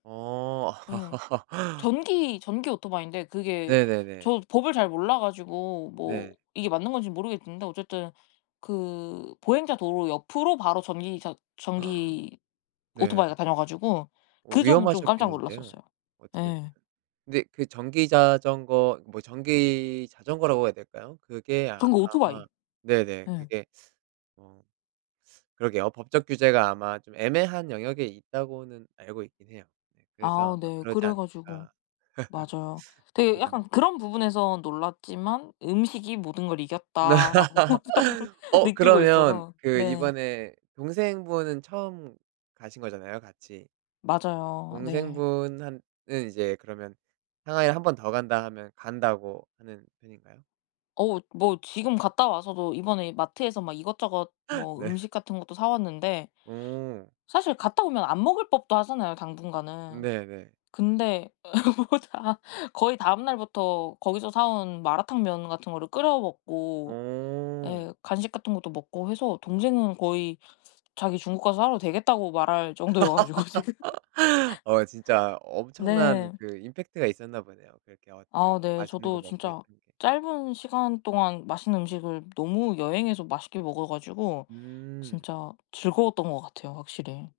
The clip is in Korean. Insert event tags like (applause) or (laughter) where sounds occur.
어. 예. (laughs) 전기 전기 오토바이인데 그게 네네네. 저도 법을 잘 몰라 가지고 뭐 네. 이게 맞는 건지 모르겠는데 어쨌든 그 보행자 도로 옆으로 바로 전기 자 (gasps) 전기 네. 오토바이가 다녀 가지고 오 그 점은 좀 깜짝 위험하셨겠는데요. 놀랐었어요. 어떻게 예. 근데 그 전기 자전거 뭐 전기 자전거라고 해야 될까요? 그게 아 그런 거 오토바이. 아마 네네. 예. 그게 (sucks teeth) 어 (sucks teeth) 그러게요. 법적 규제가 아마 좀 애매한 영역에 있다고는 알고 있긴 해요. 예. 그래서 아우 아마 네. 그러지 그래 가지고 않을까. 맞아요. (laughs) 되게 그냥 약간 '그런 부분에선 놀랐지만 음식이 모든 걸 이겼다.'라고 저는 (laughs) 어 느끼고 그러면 있어서 그 네. 이번에 동생분은 처음 가신 거잖아요 같이. 맞아요. 네. 동생분한 은 이제 그러면 상하이를 1 번 더 간다 하면 간다고 하는 편인가요? 어 뭐 지금 갔다 와서도 이번에 마트에서 막 이것저것 (laughs) 뭐 네. 음식 같은 것도 사 왔는데 오. 사실 갔다 오면 안 먹을 법도 하잖아요 당분간은. 네네. 근데 (laughs) 뭐 다 거의 다음날부터 거기서 사온 마라탕면 같은 거를 끓여 먹고 오. 예 간식 같은 것도 먹고 해서 동생은 거의 자기 중국 가서 살아도 되겠다고 말할 정도여 가지고 지금. (laughs) (laughs) 어 진짜 엄청난 네. 그 임팩트가 있었나 보네요, 그렇게 어떻게 아 네. 맛있는 거 저도 먹고 진짜 했던 게. 짧은 시간 동안 맛있는 음식을 너무 여행에서 맛있게 먹어 가지고 음. 진짜 즐거웠던 것 같아요 확실히.